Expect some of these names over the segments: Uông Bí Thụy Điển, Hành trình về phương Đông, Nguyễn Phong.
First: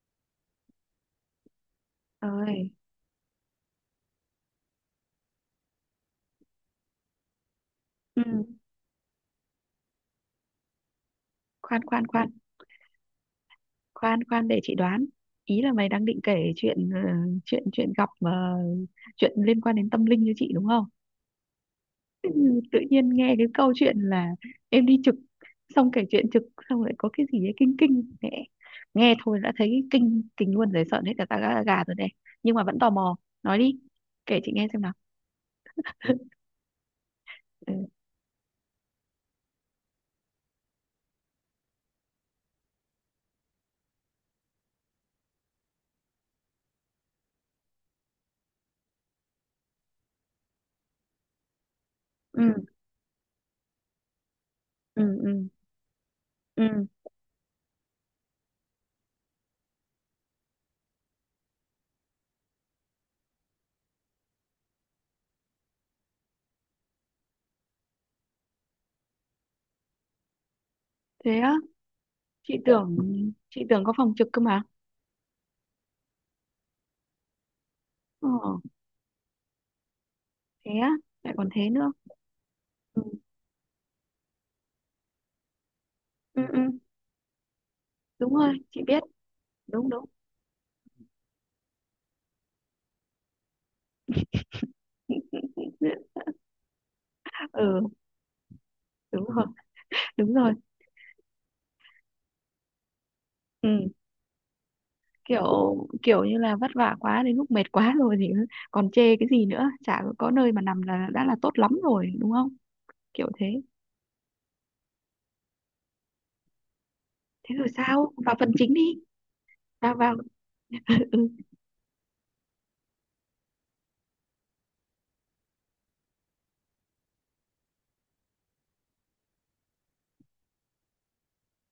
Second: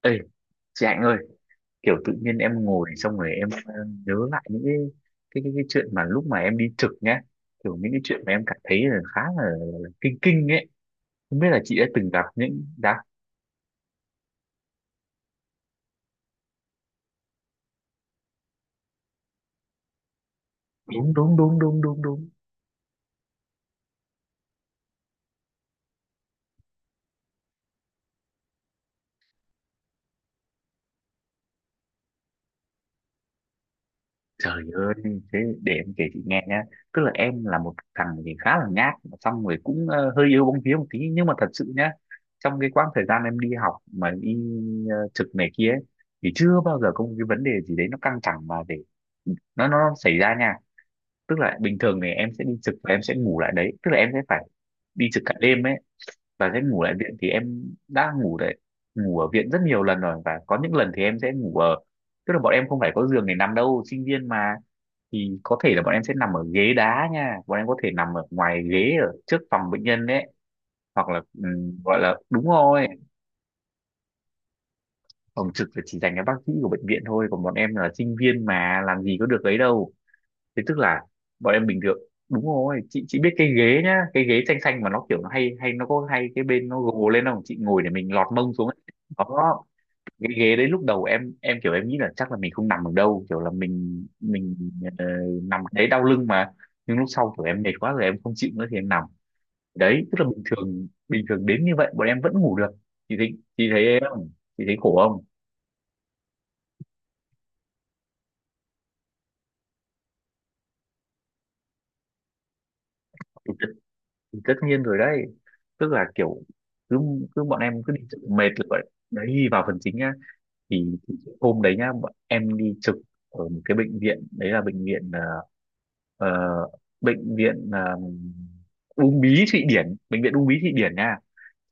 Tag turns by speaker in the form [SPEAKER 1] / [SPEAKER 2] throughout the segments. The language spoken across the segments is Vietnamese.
[SPEAKER 1] Ê, chị Hạnh ơi, kiểu tự nhiên em
[SPEAKER 2] Rồi.
[SPEAKER 1] ngồi xong rồi em nhớ lại những cái chuyện mà lúc mà em đi trực nhá, kiểu những cái chuyện
[SPEAKER 2] Ừ.
[SPEAKER 1] mà em cảm thấy là khá là kinh kinh ấy. Không biết là chị
[SPEAKER 2] Khoan
[SPEAKER 1] đã
[SPEAKER 2] khoan
[SPEAKER 1] từng gặp
[SPEAKER 2] khoan,
[SPEAKER 1] những đã
[SPEAKER 2] khoan khoan để chị đoán. Ý là mày đang định kể chuyện chuyện chuyện gặp mà chuyện liên quan đến tâm linh cho chị đúng không?
[SPEAKER 1] đúng đúng đúng đúng đúng đúng.
[SPEAKER 2] Ừ, tự nhiên nghe cái câu chuyện là em đi trực xong kể chuyện trực xong lại có cái gì ấy kinh kinh mẹ. Nghe thôi đã thấy kinh kinh luôn rồi, sợn hết cả ta gà gà rồi này. Nhưng mà vẫn tò mò, nói đi. Kể chị
[SPEAKER 1] Trời
[SPEAKER 2] nghe xem nào.
[SPEAKER 1] ơi, thế để em kể chị nghe nhá. Tức là em là
[SPEAKER 2] Ừ,
[SPEAKER 1] một thằng thì khá là nhát, mà xong rồi cũng hơi yếu bóng vía một tí. Nhưng mà thật sự nhá, trong cái quãng thời gian em đi học mà đi trực này kia ấy, thì chưa bao giờ có một cái vấn đề gì đấy nó căng thẳng mà để nó xảy ra nha. Tức là bình thường thì em
[SPEAKER 2] ừ,
[SPEAKER 1] sẽ đi trực và em sẽ ngủ lại đấy. Tức là em sẽ phải đi
[SPEAKER 2] ừ,
[SPEAKER 1] trực cả
[SPEAKER 2] ừ,
[SPEAKER 1] đêm ấy và sẽ
[SPEAKER 2] ừ.
[SPEAKER 1] ngủ lại viện, thì em đã ngủ đấy, ngủ ở viện rất nhiều lần rồi, và có những lần thì em sẽ ngủ ở, tức là bọn em không phải có giường để nằm đâu, sinh viên mà, thì có thể là bọn em sẽ nằm ở ghế đá nha, bọn em có thể nằm ở ngoài ghế ở trước phòng bệnh nhân đấy, hoặc là
[SPEAKER 2] Thế á,
[SPEAKER 1] gọi là, đúng
[SPEAKER 2] chị
[SPEAKER 1] rồi,
[SPEAKER 2] tưởng chị tưởng có phòng trực cơ mà.
[SPEAKER 1] phòng trực là chỉ dành cho bác sĩ của bệnh viện thôi, còn bọn em là sinh
[SPEAKER 2] Ờ.
[SPEAKER 1] viên mà làm gì có được ấy đâu. Thế
[SPEAKER 2] Thế
[SPEAKER 1] tức
[SPEAKER 2] á,
[SPEAKER 1] là
[SPEAKER 2] lại còn
[SPEAKER 1] bọn em
[SPEAKER 2] thế
[SPEAKER 1] bình
[SPEAKER 2] nữa.
[SPEAKER 1] thường, đúng rồi,
[SPEAKER 2] Ừ,
[SPEAKER 1] chị biết cái ghế nhá, cái ghế xanh xanh mà nó kiểu nó hay hay nó có hay
[SPEAKER 2] ừ,
[SPEAKER 1] cái
[SPEAKER 2] ừ,
[SPEAKER 1] bên nó gồ lên không, chị ngồi để mình lọt
[SPEAKER 2] đúng
[SPEAKER 1] mông
[SPEAKER 2] rồi
[SPEAKER 1] xuống ấy.
[SPEAKER 2] chị biết,
[SPEAKER 1] Đó,
[SPEAKER 2] đúng đúng.
[SPEAKER 1] cái ghế đấy lúc đầu em kiểu em nghĩ là chắc là mình không nằm được đâu, kiểu là mình ờ, nằm đấy đau lưng mà, nhưng lúc sau kiểu em mệt
[SPEAKER 2] Ừ,
[SPEAKER 1] quá rồi em không chịu nữa thì em nằm
[SPEAKER 2] đúng rồi,
[SPEAKER 1] đấy. Tức là
[SPEAKER 2] đúng rồi,
[SPEAKER 1] bình thường đến như vậy bọn em vẫn ngủ được. Chị thấy
[SPEAKER 2] ừ.
[SPEAKER 1] em không? Chị thấy khổ không?
[SPEAKER 2] kiểu kiểu như là vất vả quá đến lúc mệt quá rồi thì còn chê cái gì nữa, chả có nơi mà nằm là đã là tốt lắm rồi, đúng không? Kiểu thế.
[SPEAKER 1] Tất nhiên rồi đấy. Tức là kiểu cứ cứ
[SPEAKER 2] Thế
[SPEAKER 1] bọn
[SPEAKER 2] rồi
[SPEAKER 1] em cứ đi
[SPEAKER 2] sao,
[SPEAKER 1] trực
[SPEAKER 2] vào
[SPEAKER 1] mệt
[SPEAKER 2] phần
[SPEAKER 1] là
[SPEAKER 2] chính
[SPEAKER 1] vậy
[SPEAKER 2] đi.
[SPEAKER 1] đấy. Vào phần
[SPEAKER 2] Vào
[SPEAKER 1] chính nhá.
[SPEAKER 2] vào.
[SPEAKER 1] thì,
[SPEAKER 2] Ừ,
[SPEAKER 1] thì
[SPEAKER 2] ừ.
[SPEAKER 1] hôm đấy nhá bọn em đi trực ở một cái bệnh viện, đấy là bệnh viện ờ, bệnh viện Uông Bí Thụy Điển, bệnh viện Uông Bí Thụy Điển nha.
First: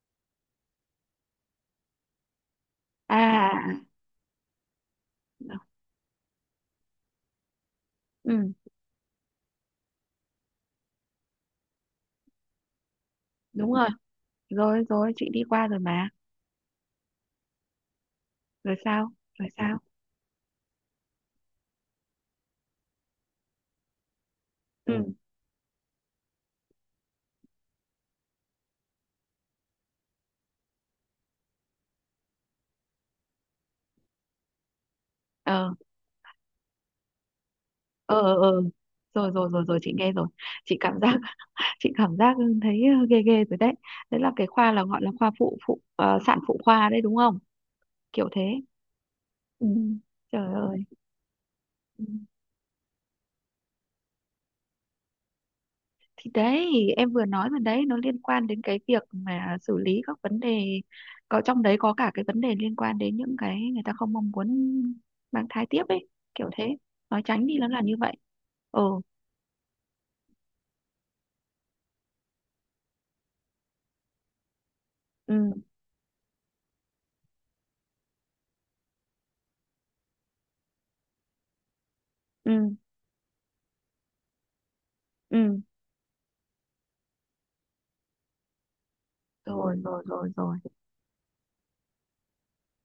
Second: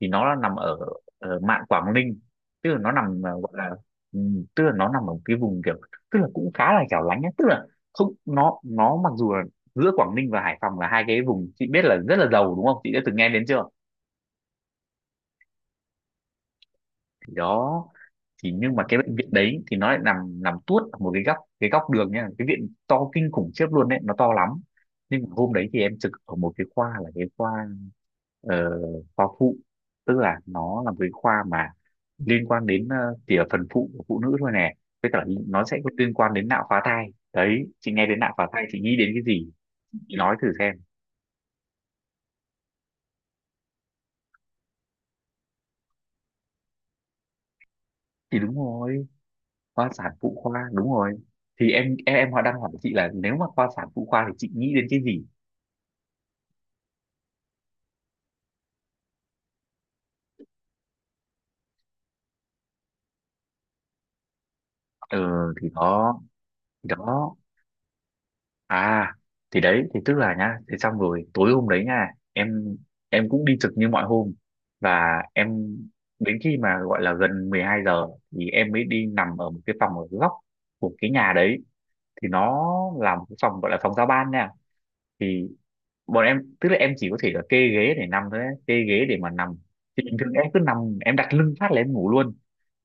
[SPEAKER 1] Thì nó là nằm ở mạn Quảng Ninh, tức là nó nằm gọi là
[SPEAKER 2] À,
[SPEAKER 1] ừ, tức là nó nằm ở cái vùng kiểu, tức là cũng khá là hẻo lánh ấy. Tức là không,
[SPEAKER 2] ừ,
[SPEAKER 1] nó mặc dù là giữa Quảng Ninh và Hải Phòng là hai cái vùng chị biết là rất là giàu, đúng không, chị đã từng nghe đến chưa?
[SPEAKER 2] đúng rồi, rồi rồi chị đi qua rồi mà.
[SPEAKER 1] Thì đó, thì nhưng
[SPEAKER 2] Rồi
[SPEAKER 1] mà cái
[SPEAKER 2] sao?
[SPEAKER 1] bệnh viện
[SPEAKER 2] Rồi
[SPEAKER 1] đấy thì
[SPEAKER 2] sao?
[SPEAKER 1] nó lại nằm nằm tuốt ở một cái góc đường nha, cái viện to kinh khủng khiếp luôn đấy, nó to lắm.
[SPEAKER 2] Ừ,
[SPEAKER 1] Nhưng mà hôm đấy thì em trực ở một cái khoa, là cái khoa ờ, khoa phụ. Tức là nó là một cái khoa mà liên quan đến chỉ ở phần phụ của phụ nữ thôi nè, với cả nó
[SPEAKER 2] ờ,
[SPEAKER 1] sẽ có liên quan đến nạo phá thai đấy. Chị nghe đến
[SPEAKER 2] ờ,
[SPEAKER 1] nạo
[SPEAKER 2] ờ,
[SPEAKER 1] phá
[SPEAKER 2] ờ,
[SPEAKER 1] thai chị nghĩ đến cái
[SPEAKER 2] rồi rồi
[SPEAKER 1] gì?
[SPEAKER 2] rồi rồi chị nghe
[SPEAKER 1] Chị
[SPEAKER 2] rồi.
[SPEAKER 1] nói thử xem.
[SPEAKER 2] Chị cảm giác chị cảm giác thấy ghê ghê rồi đấy. Đấy là cái khoa là gọi là khoa phụ phụ ờ, sản phụ khoa đấy đúng không? Kiểu
[SPEAKER 1] Thì
[SPEAKER 2] thế.
[SPEAKER 1] đúng rồi,
[SPEAKER 2] Ừ.
[SPEAKER 1] khoa sản phụ
[SPEAKER 2] Trời
[SPEAKER 1] khoa
[SPEAKER 2] ơi.
[SPEAKER 1] đúng rồi. Thì em
[SPEAKER 2] Ừ,
[SPEAKER 1] em, em họ đang hỏi chị là nếu mà khoa sản phụ khoa thì chị nghĩ đến cái gì.
[SPEAKER 2] thì đấy, em vừa nói mà đấy, nó liên quan đến cái việc mà xử lý các vấn đề, có trong đấy có cả cái vấn đề liên quan đến những cái người ta không mong muốn
[SPEAKER 1] Ừ,
[SPEAKER 2] mang thai
[SPEAKER 1] thì
[SPEAKER 2] tiếp ấy.
[SPEAKER 1] đó,
[SPEAKER 2] Kiểu thế.
[SPEAKER 1] thì
[SPEAKER 2] Nói
[SPEAKER 1] đó,
[SPEAKER 2] tránh đi nó là như vậy. Ừ,
[SPEAKER 1] à, thì đấy, thì tức là nhá, thế xong rồi tối hôm đấy nha, em em cũng đi trực như mọi hôm. Và
[SPEAKER 2] ừ,
[SPEAKER 1] em, đến khi mà gọi là gần 12 giờ thì em mới đi nằm ở một cái phòng ở góc của cái nhà đấy, thì nó
[SPEAKER 2] ừ,
[SPEAKER 1] là một cái phòng gọi là phòng giao ban nha. Thì
[SPEAKER 2] ừ,
[SPEAKER 1] bọn em, tức là em chỉ có thể là kê ghế để nằm thôi ấy, kê ghế để mà nằm.
[SPEAKER 2] rồi
[SPEAKER 1] Thì
[SPEAKER 2] rồi
[SPEAKER 1] bình
[SPEAKER 2] rồi
[SPEAKER 1] thường em
[SPEAKER 2] rồi.
[SPEAKER 1] cứ nằm em đặt lưng phát là em ngủ luôn.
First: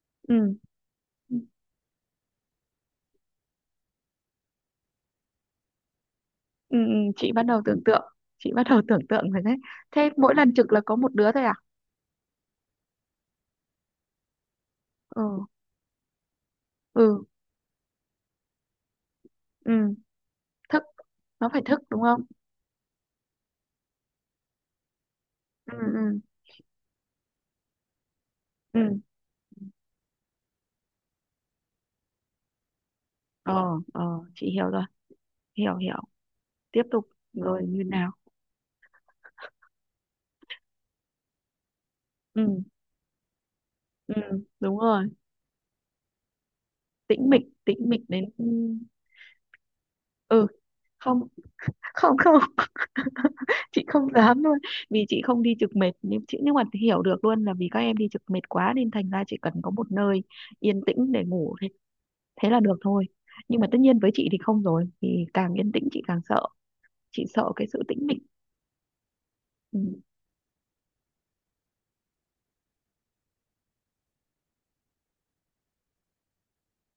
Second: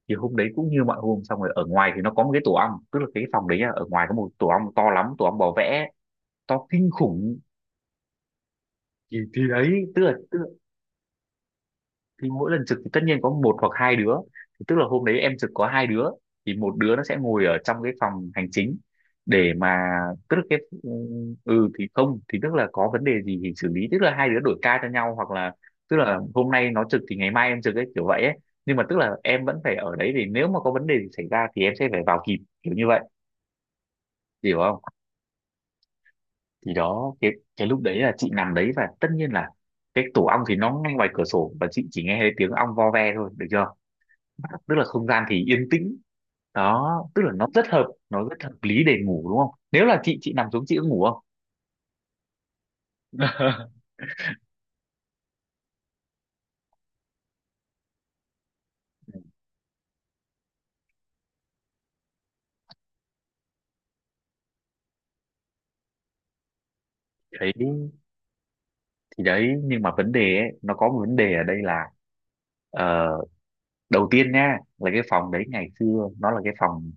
[SPEAKER 1] Thì
[SPEAKER 2] Ừ.
[SPEAKER 1] hôm đấy cũng như mọi hôm, xong rồi ở ngoài thì nó có một cái tổ ong, tức là cái phòng đấy là ở ngoài có một tổ ong to lắm, tổ ong bò vẽ to
[SPEAKER 2] Ừ,
[SPEAKER 1] kinh
[SPEAKER 2] ừ, chị
[SPEAKER 1] khủng.
[SPEAKER 2] bắt đầu tưởng tượng,
[SPEAKER 1] thì
[SPEAKER 2] rồi
[SPEAKER 1] thì
[SPEAKER 2] đấy.
[SPEAKER 1] đấy, tức
[SPEAKER 2] Thế
[SPEAKER 1] là,
[SPEAKER 2] mỗi
[SPEAKER 1] tức là
[SPEAKER 2] lần trực là có một đứa thôi à?
[SPEAKER 1] thì mỗi lần trực thì tất nhiên có một hoặc hai đứa. Thì tức là hôm đấy em
[SPEAKER 2] Ừ,
[SPEAKER 1] trực có hai đứa, thì một đứa nó sẽ
[SPEAKER 2] ừ,
[SPEAKER 1] ngồi ở trong cái phòng hành chính để
[SPEAKER 2] ừ,
[SPEAKER 1] mà, tức là cái,
[SPEAKER 2] thức nó phải
[SPEAKER 1] ừ,
[SPEAKER 2] thức
[SPEAKER 1] thì
[SPEAKER 2] đúng
[SPEAKER 1] không,
[SPEAKER 2] không?
[SPEAKER 1] thì tức là có vấn đề gì thì xử lý, tức là hai đứa đổi ca cho nhau, hoặc là
[SPEAKER 2] Ừ,
[SPEAKER 1] tức là
[SPEAKER 2] ừ,
[SPEAKER 1] hôm nay nó trực thì ngày mai em trực ấy, kiểu vậy ấy. Nhưng mà tức
[SPEAKER 2] ừ,
[SPEAKER 1] là em vẫn phải ở đấy, thì nếu mà có vấn đề gì xảy ra thì em sẽ phải vào kịp, kiểu như vậy.
[SPEAKER 2] ờ, ờ,
[SPEAKER 1] Chị
[SPEAKER 2] chị
[SPEAKER 1] hiểu
[SPEAKER 2] hiểu rồi.
[SPEAKER 1] không?
[SPEAKER 2] Hiểu, hiểu.
[SPEAKER 1] Thì
[SPEAKER 2] Tiếp tục
[SPEAKER 1] đó, cái
[SPEAKER 2] rồi
[SPEAKER 1] cái lúc
[SPEAKER 2] như
[SPEAKER 1] đấy
[SPEAKER 2] nào.
[SPEAKER 1] là chị nằm đấy và tất nhiên là cái tổ ong thì nó ngay ngoài cửa sổ, và chị chỉ nghe thấy tiếng
[SPEAKER 2] Ừ,
[SPEAKER 1] ong vo ve thôi, được chưa.
[SPEAKER 2] ừ,
[SPEAKER 1] Tức
[SPEAKER 2] đúng
[SPEAKER 1] là không
[SPEAKER 2] rồi.
[SPEAKER 1] gian thì yên tĩnh, đó, tức
[SPEAKER 2] Tĩnh
[SPEAKER 1] là
[SPEAKER 2] mịch,
[SPEAKER 1] nó rất hợp,
[SPEAKER 2] tĩnh mịch
[SPEAKER 1] nó
[SPEAKER 2] đến.
[SPEAKER 1] rất hợp lý để ngủ đúng không? Nếu là chị
[SPEAKER 2] Ừ.
[SPEAKER 1] nằm xuống chị có ngủ không?
[SPEAKER 2] Không, không, không. Chị không dám luôn. Vì chị không đi trực mệt nhưng mà hiểu được luôn là vì các em đi trực mệt quá nên thành ra chỉ cần có một nơi yên tĩnh để ngủ thế là được thôi. Nhưng mà tất nhiên với chị thì không rồi, thì càng yên tĩnh chị càng sợ. Chị sợ
[SPEAKER 1] Đấy,
[SPEAKER 2] cái sự tĩnh mịch.
[SPEAKER 1] thì đấy,
[SPEAKER 2] Ừ,
[SPEAKER 1] nhưng mà vấn đề ấy, nó có một vấn đề ở đây là ờ, đầu tiên nha là cái phòng đấy ngày xưa nó là cái phòng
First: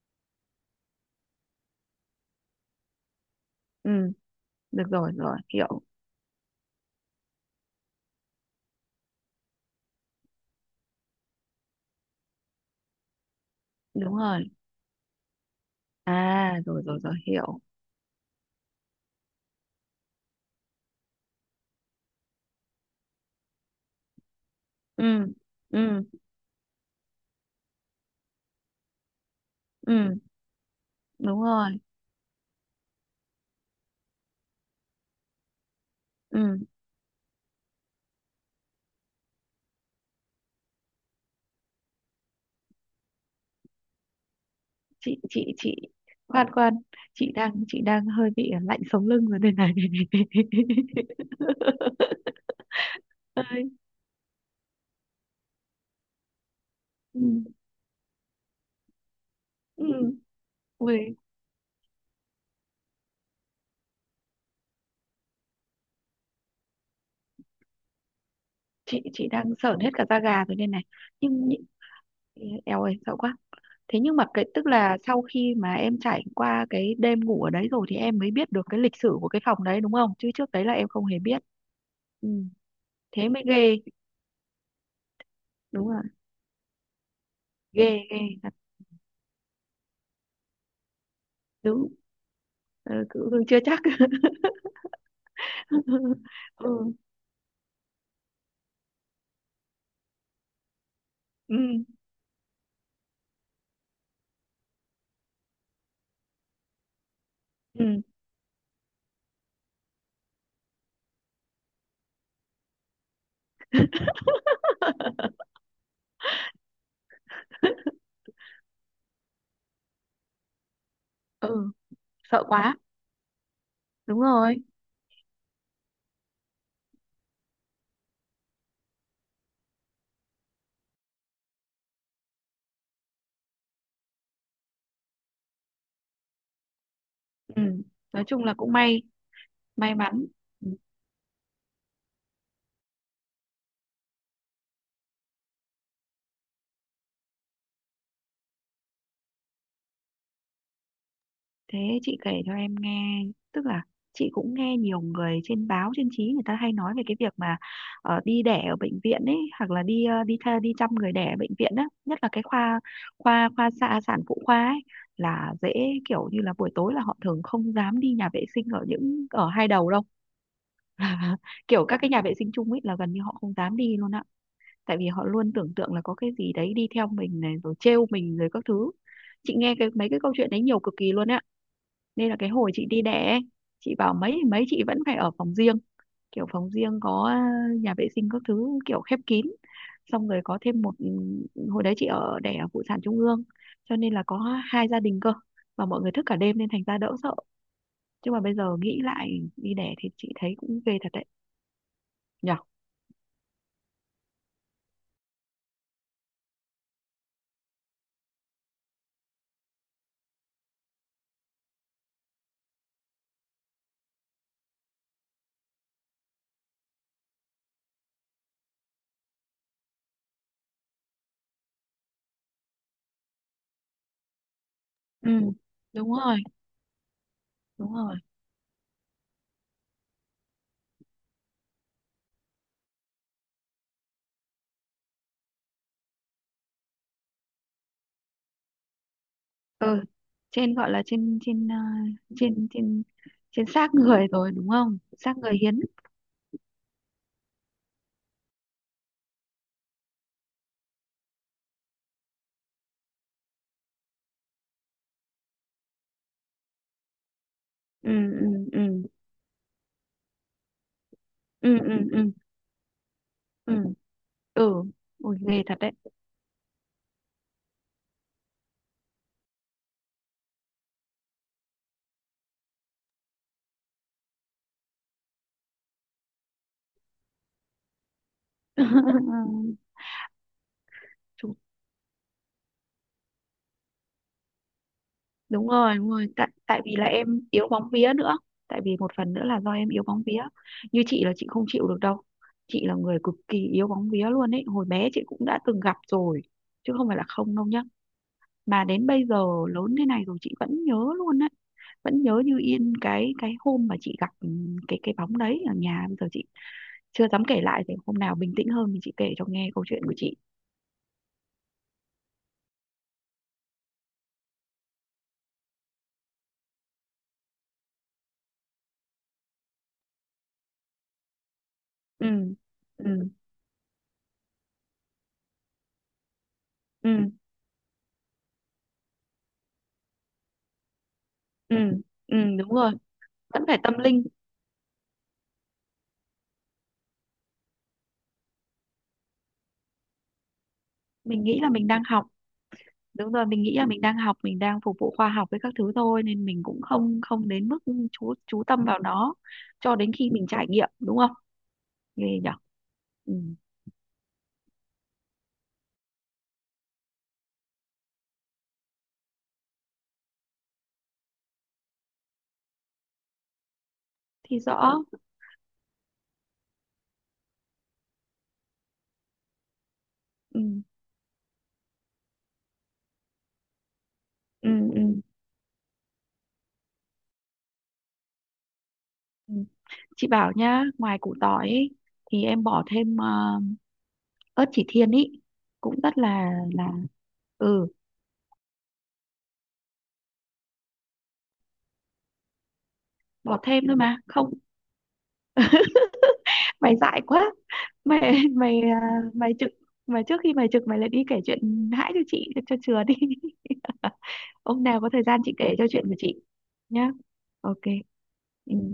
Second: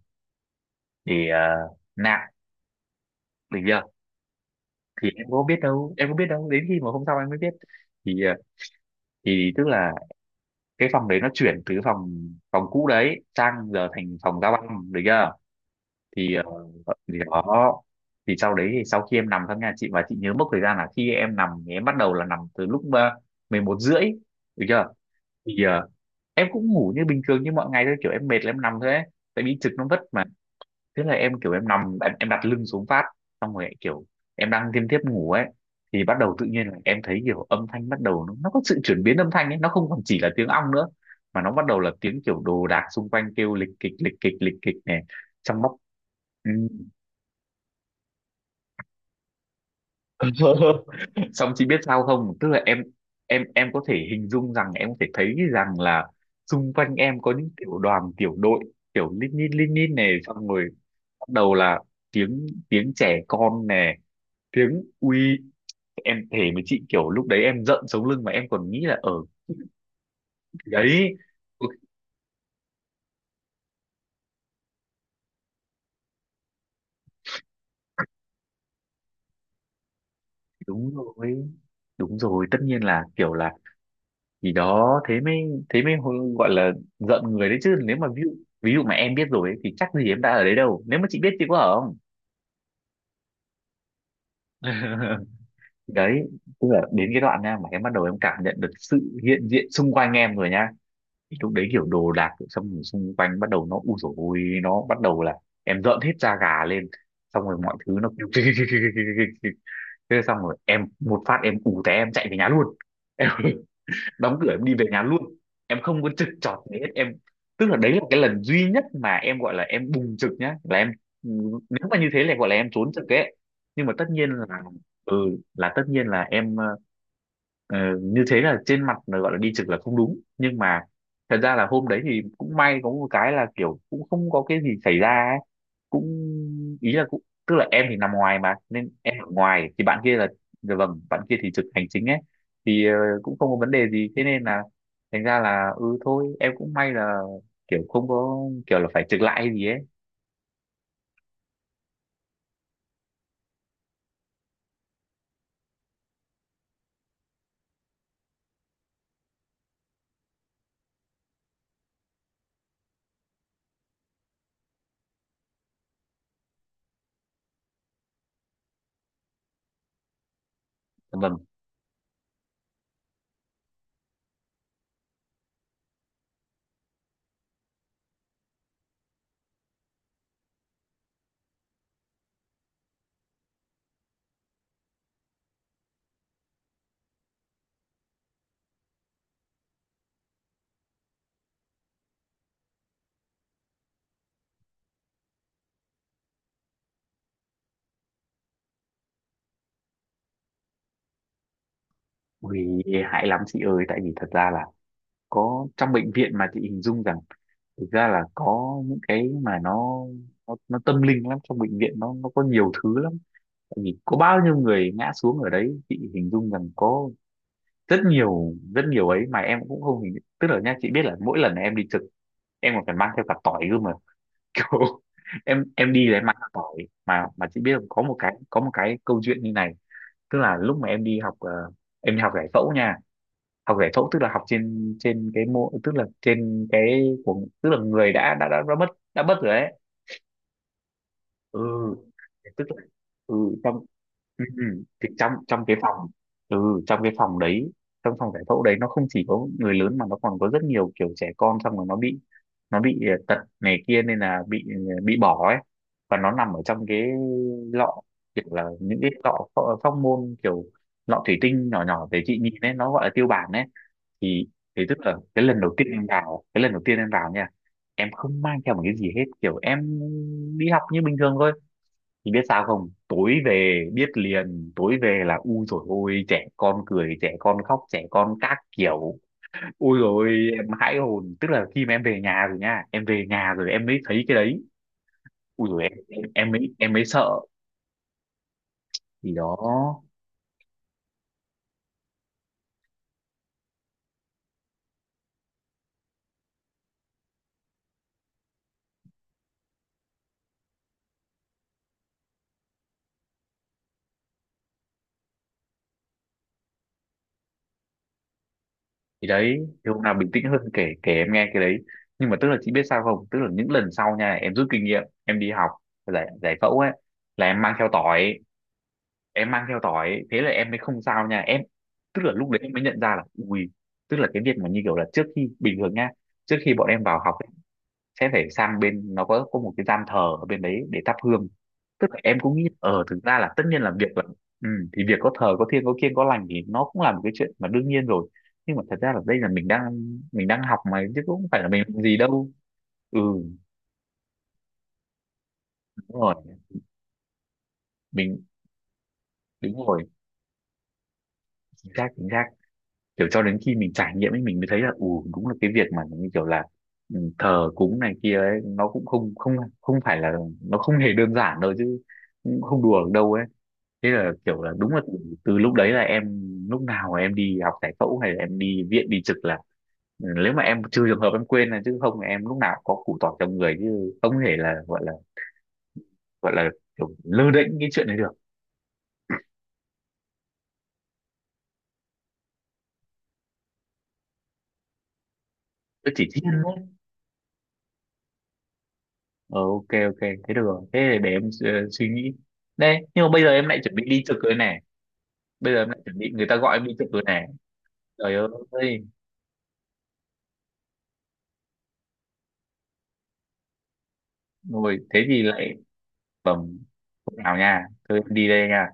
[SPEAKER 1] để nạp, được chưa.
[SPEAKER 2] ừ, được
[SPEAKER 1] Thì
[SPEAKER 2] rồi,
[SPEAKER 1] em
[SPEAKER 2] rồi
[SPEAKER 1] có biết
[SPEAKER 2] hiểu,
[SPEAKER 1] đâu, em có biết đâu, đến khi mà hôm sau em mới biết, thì thì tức là cái phòng đấy nó chuyển từ phòng phòng cũ đấy sang giờ
[SPEAKER 2] đúng
[SPEAKER 1] thành phòng
[SPEAKER 2] rồi.
[SPEAKER 1] giao băng, được chưa.
[SPEAKER 2] À,
[SPEAKER 1] Thì
[SPEAKER 2] rồi rồi rồi,
[SPEAKER 1] thì
[SPEAKER 2] hiểu.
[SPEAKER 1] đó, thì sau đấy thì sau khi em nằm trong nhà chị, và chị nhớ mốc thời gian là khi em nằm thì em bắt đầu là nằm từ lúc 11 rưỡi được chưa.
[SPEAKER 2] Ừ,
[SPEAKER 1] Thì
[SPEAKER 2] ừ,
[SPEAKER 1] em cũng ngủ như bình thường như mọi ngày thôi, kiểu em mệt là em nằm thôi ấy, tại vì trực nó vất
[SPEAKER 2] ừ,
[SPEAKER 1] mà. Thế là em
[SPEAKER 2] đúng
[SPEAKER 1] kiểu em
[SPEAKER 2] rồi,
[SPEAKER 1] nằm, em đặt lưng xuống phát, xong rồi kiểu em đang thiêm thiếp ngủ ấy, thì bắt đầu tự
[SPEAKER 2] ừ.
[SPEAKER 1] nhiên là em thấy kiểu âm thanh bắt đầu nó có sự chuyển biến âm thanh ấy, nó không còn chỉ là tiếng ong nữa mà nó bắt đầu là tiếng kiểu đồ đạc xung quanh kêu lịch kịch lịch kịch lịch kịch này,
[SPEAKER 2] chị chị
[SPEAKER 1] trong bóc.
[SPEAKER 2] chị
[SPEAKER 1] Ừ.
[SPEAKER 2] khoan khoan, chị đang hơi bị lạnh sống lưng rồi đây này.
[SPEAKER 1] Xong chị biết sao không, tức là em
[SPEAKER 2] Ơi,
[SPEAKER 1] có thể hình dung rằng em có thể thấy rằng là xung quanh em
[SPEAKER 2] ừ,
[SPEAKER 1] có những tiểu đoàn tiểu đội, kiểu lít
[SPEAKER 2] ừ.
[SPEAKER 1] nhít này, xong rồi
[SPEAKER 2] Ui,
[SPEAKER 1] bắt đầu là tiếng tiếng trẻ con nè, tiếng uy. Em thề với chị kiểu lúc đấy em giận sống lưng mà em còn nghĩ là
[SPEAKER 2] chị
[SPEAKER 1] ở
[SPEAKER 2] chị đang sởn hết cả da gà rồi đây này.
[SPEAKER 1] đấy.
[SPEAKER 2] nhưng nhị-
[SPEAKER 1] Ui,
[SPEAKER 2] Éo ơi sợ quá. Thế nhưng mà cái, tức là sau khi mà em trải qua cái đêm ngủ ở đấy rồi thì em mới biết được cái lịch sử của cái phòng đấy đúng không? Chứ trước đấy là em
[SPEAKER 1] đúng
[SPEAKER 2] không hề biết.
[SPEAKER 1] rồi, đúng
[SPEAKER 2] Ừ,
[SPEAKER 1] rồi, tất nhiên là
[SPEAKER 2] thế
[SPEAKER 1] kiểu
[SPEAKER 2] mới
[SPEAKER 1] là
[SPEAKER 2] ghê,
[SPEAKER 1] gì đó. thế mới thế
[SPEAKER 2] đúng
[SPEAKER 1] mới
[SPEAKER 2] rồi,
[SPEAKER 1] hô- gọi là giận người đấy chứ,
[SPEAKER 2] ghê
[SPEAKER 1] nếu mà
[SPEAKER 2] ghê
[SPEAKER 1] ví dụ
[SPEAKER 2] thật
[SPEAKER 1] ví dụ mà em biết rồi ấy, thì chắc gì em đã ở đấy đâu, nếu mà chị biết chị có ở
[SPEAKER 2] đúng.
[SPEAKER 1] không?
[SPEAKER 2] Ờ, cứ cứ chưa chắc.
[SPEAKER 1] Đấy, tức
[SPEAKER 2] Ừ,
[SPEAKER 1] là đến cái đoạn nha mà em bắt đầu em cảm nhận được sự hiện diện xung quanh em rồi nha. Thì lúc
[SPEAKER 2] ừ,
[SPEAKER 1] đấy kiểu đồ đạc xong rồi xung quanh bắt đầu nó, u dồi ôi, nó bắt đầu là em rợn hết da gà lên, xong rồi mọi thứ
[SPEAKER 2] ừ.
[SPEAKER 1] nó kêu kêu kêu kêu kêu kêu kêu kêu. Thế xong rồi em một phát em ù té em chạy về nhà luôn. Em đóng cửa em đi về nhà luôn, em không có trực trọt gì hết em. Tức là đấy là cái lần duy nhất mà em gọi là em bùng trực nhá, là em
[SPEAKER 2] Ừ,
[SPEAKER 1] nếu mà như thế là
[SPEAKER 2] sợ
[SPEAKER 1] gọi là em
[SPEAKER 2] quá.
[SPEAKER 1] trốn trực ấy. Nhưng mà
[SPEAKER 2] Đúng rồi.
[SPEAKER 1] ừ tất nhiên là em, Ờ, như thế là trên mặt là gọi là đi trực là không đúng, nhưng mà thật ra là hôm đấy thì cũng may có một cái là kiểu cũng không có cái gì xảy ra ấy. Cũng, ý là cũng, tức
[SPEAKER 2] Ừ,
[SPEAKER 1] là em thì nằm
[SPEAKER 2] nói
[SPEAKER 1] ngoài
[SPEAKER 2] chung là
[SPEAKER 1] mà
[SPEAKER 2] cũng
[SPEAKER 1] nên
[SPEAKER 2] may,
[SPEAKER 1] em ở ngoài thì
[SPEAKER 2] may
[SPEAKER 1] bạn kia
[SPEAKER 2] mắn.
[SPEAKER 1] là dạ
[SPEAKER 2] Ừ.
[SPEAKER 1] vâng, bạn kia thì trực hành chính ấy, thì cũng không có vấn đề gì, thế nên là thành ra là ừ thôi, em cũng may là kiểu không có kiểu là phải trực lại hay gì ấy.
[SPEAKER 2] Thế chị kể cho em nghe, tức là chị cũng nghe nhiều người trên báo trên chí người ta hay nói về cái việc mà đi đẻ ở bệnh viện ấy, hoặc là đi ờ, đi tha, đi chăm người đẻ ở bệnh viện á, nhất là cái khoa, khoa khoa xạ sản phụ khoa ấy là dễ. Kiểu như là buổi tối là họ thường không dám đi nhà vệ sinh ở ở hai đầu đâu.
[SPEAKER 1] Vâng.
[SPEAKER 2] Kiểu các cái nhà vệ sinh chung ấy là gần như họ không dám đi luôn á, tại vì họ luôn tưởng tượng là có cái gì đấy đi theo mình này rồi trêu mình rồi các thứ. Chị nghe cái mấy cái câu chuyện đấy nhiều cực kỳ luôn á, nên là cái hồi chị đi đẻ ấy, chị bảo mấy thì mấy chị vẫn phải ở phòng riêng, kiểu phòng riêng có à, nhà vệ sinh các thứ kiểu khép kín. Xong rồi có thêm hồi đấy chị ở đẻ ở Phụ sản Trung ương, cho nên là có hai gia đình cơ, và mọi người thức cả đêm nên thành ra đỡ sợ. Chứ mà bây giờ nghĩ lại đi đẻ thì chị thấy cũng ghê thật đấy nhở.
[SPEAKER 1] Ui, hại lắm chị ơi, tại vì thật ra là có trong bệnh viện mà chị hình dung rằng thực ra là có những cái mà nó tâm linh lắm, trong bệnh viện nó có nhiều thứ lắm, tại vì có bao nhiêu người ngã xuống ở đấy, chị hình dung rằng có rất nhiều ấy, mà em cũng không hình, tức là nha chị biết là mỗi lần em đi trực em còn phải mang theo cả tỏi cơ mà, kiểu
[SPEAKER 2] Ừ,
[SPEAKER 1] em đi
[SPEAKER 2] đúng
[SPEAKER 1] là em ăn
[SPEAKER 2] rồi,
[SPEAKER 1] tỏi mà chị biết không,
[SPEAKER 2] đúng
[SPEAKER 1] có
[SPEAKER 2] rồi.
[SPEAKER 1] một cái, có một cái câu chuyện như này. Tức là lúc mà em đi học em đi học giải phẫu nha, học giải phẫu tức là học trên trên cái mô, tức là trên cái của, tức là người đã mất, đã mất rồi đấy.
[SPEAKER 2] Ừ, trên gọi là trên
[SPEAKER 1] Ừ,
[SPEAKER 2] trên à,
[SPEAKER 1] tức
[SPEAKER 2] trên
[SPEAKER 1] là,
[SPEAKER 2] trên
[SPEAKER 1] ừ,
[SPEAKER 2] trên
[SPEAKER 1] trong,
[SPEAKER 2] xác người
[SPEAKER 1] ừ,
[SPEAKER 2] rồi
[SPEAKER 1] ừ,
[SPEAKER 2] đúng không,
[SPEAKER 1] thì trong
[SPEAKER 2] xác người
[SPEAKER 1] trong cái
[SPEAKER 2] hiến.
[SPEAKER 1] phòng, ừ, trong cái phòng đấy, trong phòng giải phẫu đấy, nó không chỉ có người lớn mà nó còn có rất nhiều kiểu trẻ con, xong rồi nó bị, nó bị tật này kia nên là bị bị bỏ ấy, và nó nằm ở trong cái lọ,
[SPEAKER 2] Ừ,
[SPEAKER 1] kiểu
[SPEAKER 2] ừ,
[SPEAKER 1] là
[SPEAKER 2] ừ,
[SPEAKER 1] những cái lọ phóc môn, kiểu lọ thủy tinh
[SPEAKER 2] ừ,
[SPEAKER 1] nhỏ
[SPEAKER 2] ừ,
[SPEAKER 1] nhỏ để
[SPEAKER 2] ừ,
[SPEAKER 1] chị nhìn ấy, nó gọi là tiêu bản ấy.
[SPEAKER 2] ừ,
[SPEAKER 1] thì
[SPEAKER 2] ừ.
[SPEAKER 1] thì tức là
[SPEAKER 2] Ôi
[SPEAKER 1] cái lần
[SPEAKER 2] ghê
[SPEAKER 1] đầu
[SPEAKER 2] thật
[SPEAKER 1] tiên
[SPEAKER 2] đấy.
[SPEAKER 1] em vào, cái lần đầu tiên em vào nha, em không mang theo một cái gì hết, kiểu em đi học như bình thường thôi, thì biết sao không, tối về biết liền, tối về là u rồi, ôi trẻ con cười, trẻ con khóc, trẻ con các kiểu, ôi rồi em hãi hồn, tức
[SPEAKER 2] Chúng-
[SPEAKER 1] là khi mà em về nhà rồi nha, em về nhà rồi em mới thấy cái đấy.
[SPEAKER 2] Đúng
[SPEAKER 1] Ui rồi em
[SPEAKER 2] rồi, đúng
[SPEAKER 1] em
[SPEAKER 2] rồi, tại
[SPEAKER 1] em mới
[SPEAKER 2] tại
[SPEAKER 1] em
[SPEAKER 2] vì
[SPEAKER 1] mới
[SPEAKER 2] là em
[SPEAKER 1] sợ.
[SPEAKER 2] yếu bóng vía nữa. Tại vì một
[SPEAKER 1] Thì
[SPEAKER 2] phần nữa
[SPEAKER 1] đó.
[SPEAKER 2] là do em yếu bóng vía, như chị là chị không chịu được đâu. Chị là người cực kỳ yếu bóng vía luôn ấy, hồi bé chị cũng đã từng gặp rồi chứ không phải là không đâu nhá, mà đến bây giờ lớn thế này rồi chị vẫn nhớ luôn đấy, vẫn nhớ như yên cái hôm mà chị gặp cái bóng đấy ở nhà. Bây giờ chị chưa dám kể lại, để hôm nào bình tĩnh hơn thì chị
[SPEAKER 1] Thì
[SPEAKER 2] kể cho
[SPEAKER 1] đấy,
[SPEAKER 2] nghe câu
[SPEAKER 1] thì
[SPEAKER 2] chuyện
[SPEAKER 1] hôm nào
[SPEAKER 2] của
[SPEAKER 1] bình
[SPEAKER 2] chị.
[SPEAKER 1] tĩnh hơn kể kể em nghe cái đấy. Nhưng mà tức là chị biết sao không, tức là những lần sau nha, em rút kinh nghiệm, em đi học giải giải phẫu ấy là em mang theo tỏi, em mang theo tỏi ấy, thế là em mới không sao nha em, tức
[SPEAKER 2] Ừ,
[SPEAKER 1] là lúc đấy em mới nhận ra là,
[SPEAKER 2] ừ,
[SPEAKER 1] ui, tức là cái việc mà như kiểu là trước khi bình thường nha, trước khi bọn em vào
[SPEAKER 2] ừ,
[SPEAKER 1] học ấy, sẽ phải sang bên, nó có một cái gian thờ ở bên đấy để thắp hương,
[SPEAKER 2] ừ,
[SPEAKER 1] tức là
[SPEAKER 2] ừ,
[SPEAKER 1] em cũng nghĩ
[SPEAKER 2] đúng rồi,
[SPEAKER 1] ờ thực ra là tất
[SPEAKER 2] vẫn phải
[SPEAKER 1] nhiên là
[SPEAKER 2] tâm
[SPEAKER 1] việc là,
[SPEAKER 2] linh.
[SPEAKER 1] ừ, thì việc có thờ có thiêng, có kiêng có lành thì nó cũng là một cái chuyện mà đương nhiên rồi, nhưng mà thật ra là đây là mình đang, mình đang học mà, chứ cũng
[SPEAKER 2] Mình
[SPEAKER 1] không
[SPEAKER 2] nghĩ
[SPEAKER 1] phải là
[SPEAKER 2] là
[SPEAKER 1] mình
[SPEAKER 2] mình
[SPEAKER 1] làm
[SPEAKER 2] đang
[SPEAKER 1] gì
[SPEAKER 2] học.
[SPEAKER 1] đâu. Ừ,
[SPEAKER 2] Đúng rồi, mình nghĩ là mình đang học, mình đang phục vụ khoa học với các thứ
[SPEAKER 1] đúng
[SPEAKER 2] thôi
[SPEAKER 1] rồi,
[SPEAKER 2] nên mình cũng không không đến mức chú
[SPEAKER 1] mình.
[SPEAKER 2] chú tâm vào nó
[SPEAKER 1] Đúng
[SPEAKER 2] cho
[SPEAKER 1] rồi.
[SPEAKER 2] đến khi mình trải nghiệm đúng không.
[SPEAKER 1] Chính xác, chính
[SPEAKER 2] Ghê
[SPEAKER 1] xác.
[SPEAKER 2] nhở.
[SPEAKER 1] Kiểu
[SPEAKER 2] Ừ.
[SPEAKER 1] cho đến khi mình trải nghiệm ấy mình mới thấy là ừ, đúng là cái việc mà như kiểu là, ừ, thờ cúng này kia ấy, nó cũng không không không phải là, nó không hề đơn giản đâu, chứ cũng không đùa được đâu ấy. Thế là
[SPEAKER 2] Thì
[SPEAKER 1] kiểu là đúng
[SPEAKER 2] rõ.
[SPEAKER 1] là từ, từ lúc đấy là em, lúc nào em đi học giải phẫu hay là em đi viện đi trực là, ừ, nếu
[SPEAKER 2] Ừ.
[SPEAKER 1] mà em, trừ trường hợp em quên, là chứ không là em lúc nào cũng có củ tỏi trong người, chứ không thể
[SPEAKER 2] Ừ.
[SPEAKER 1] là gọi là,
[SPEAKER 2] Ừ.
[SPEAKER 1] gọi là kiểu lơ đễnh cái chuyện này được.
[SPEAKER 2] Ừ. Chị bảo nhá, ngoài củ tỏi ấy, thì em bỏ thêm ớt chỉ thiên ý, cũng
[SPEAKER 1] Nó
[SPEAKER 2] rất
[SPEAKER 1] chỉ thiên
[SPEAKER 2] là
[SPEAKER 1] thôi.
[SPEAKER 2] là Ừ.
[SPEAKER 1] Ờ, ok ok, thế được rồi, thế thì để em suy nghĩ đây, nhưng mà bây giờ
[SPEAKER 2] Bỏ
[SPEAKER 1] em lại
[SPEAKER 2] thêm
[SPEAKER 1] chuẩn
[SPEAKER 2] thôi
[SPEAKER 1] bị
[SPEAKER 2] mà,
[SPEAKER 1] đi trực
[SPEAKER 2] không?
[SPEAKER 1] rồi này, bây giờ em lại chuẩn bị người ta gọi em đi
[SPEAKER 2] Mày
[SPEAKER 1] trực
[SPEAKER 2] dại
[SPEAKER 1] rồi này,
[SPEAKER 2] quá.
[SPEAKER 1] trời
[SPEAKER 2] Mày mày
[SPEAKER 1] ơi,
[SPEAKER 2] à, mày trực mà trước khi mày trực mày lại đi kể chuyện hãi cho chị cho chừa đi. Hôm
[SPEAKER 1] ngồi
[SPEAKER 2] nào có thời
[SPEAKER 1] thế
[SPEAKER 2] gian
[SPEAKER 1] thì
[SPEAKER 2] chị
[SPEAKER 1] lại,
[SPEAKER 2] kể cho chuyện của chị
[SPEAKER 1] bẩm
[SPEAKER 2] nhá.
[SPEAKER 1] không nào
[SPEAKER 2] Ok.
[SPEAKER 1] nha, thôi em đi đây
[SPEAKER 2] Ừ.
[SPEAKER 1] nha.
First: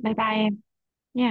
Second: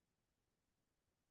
[SPEAKER 2] Bye bye em nhá.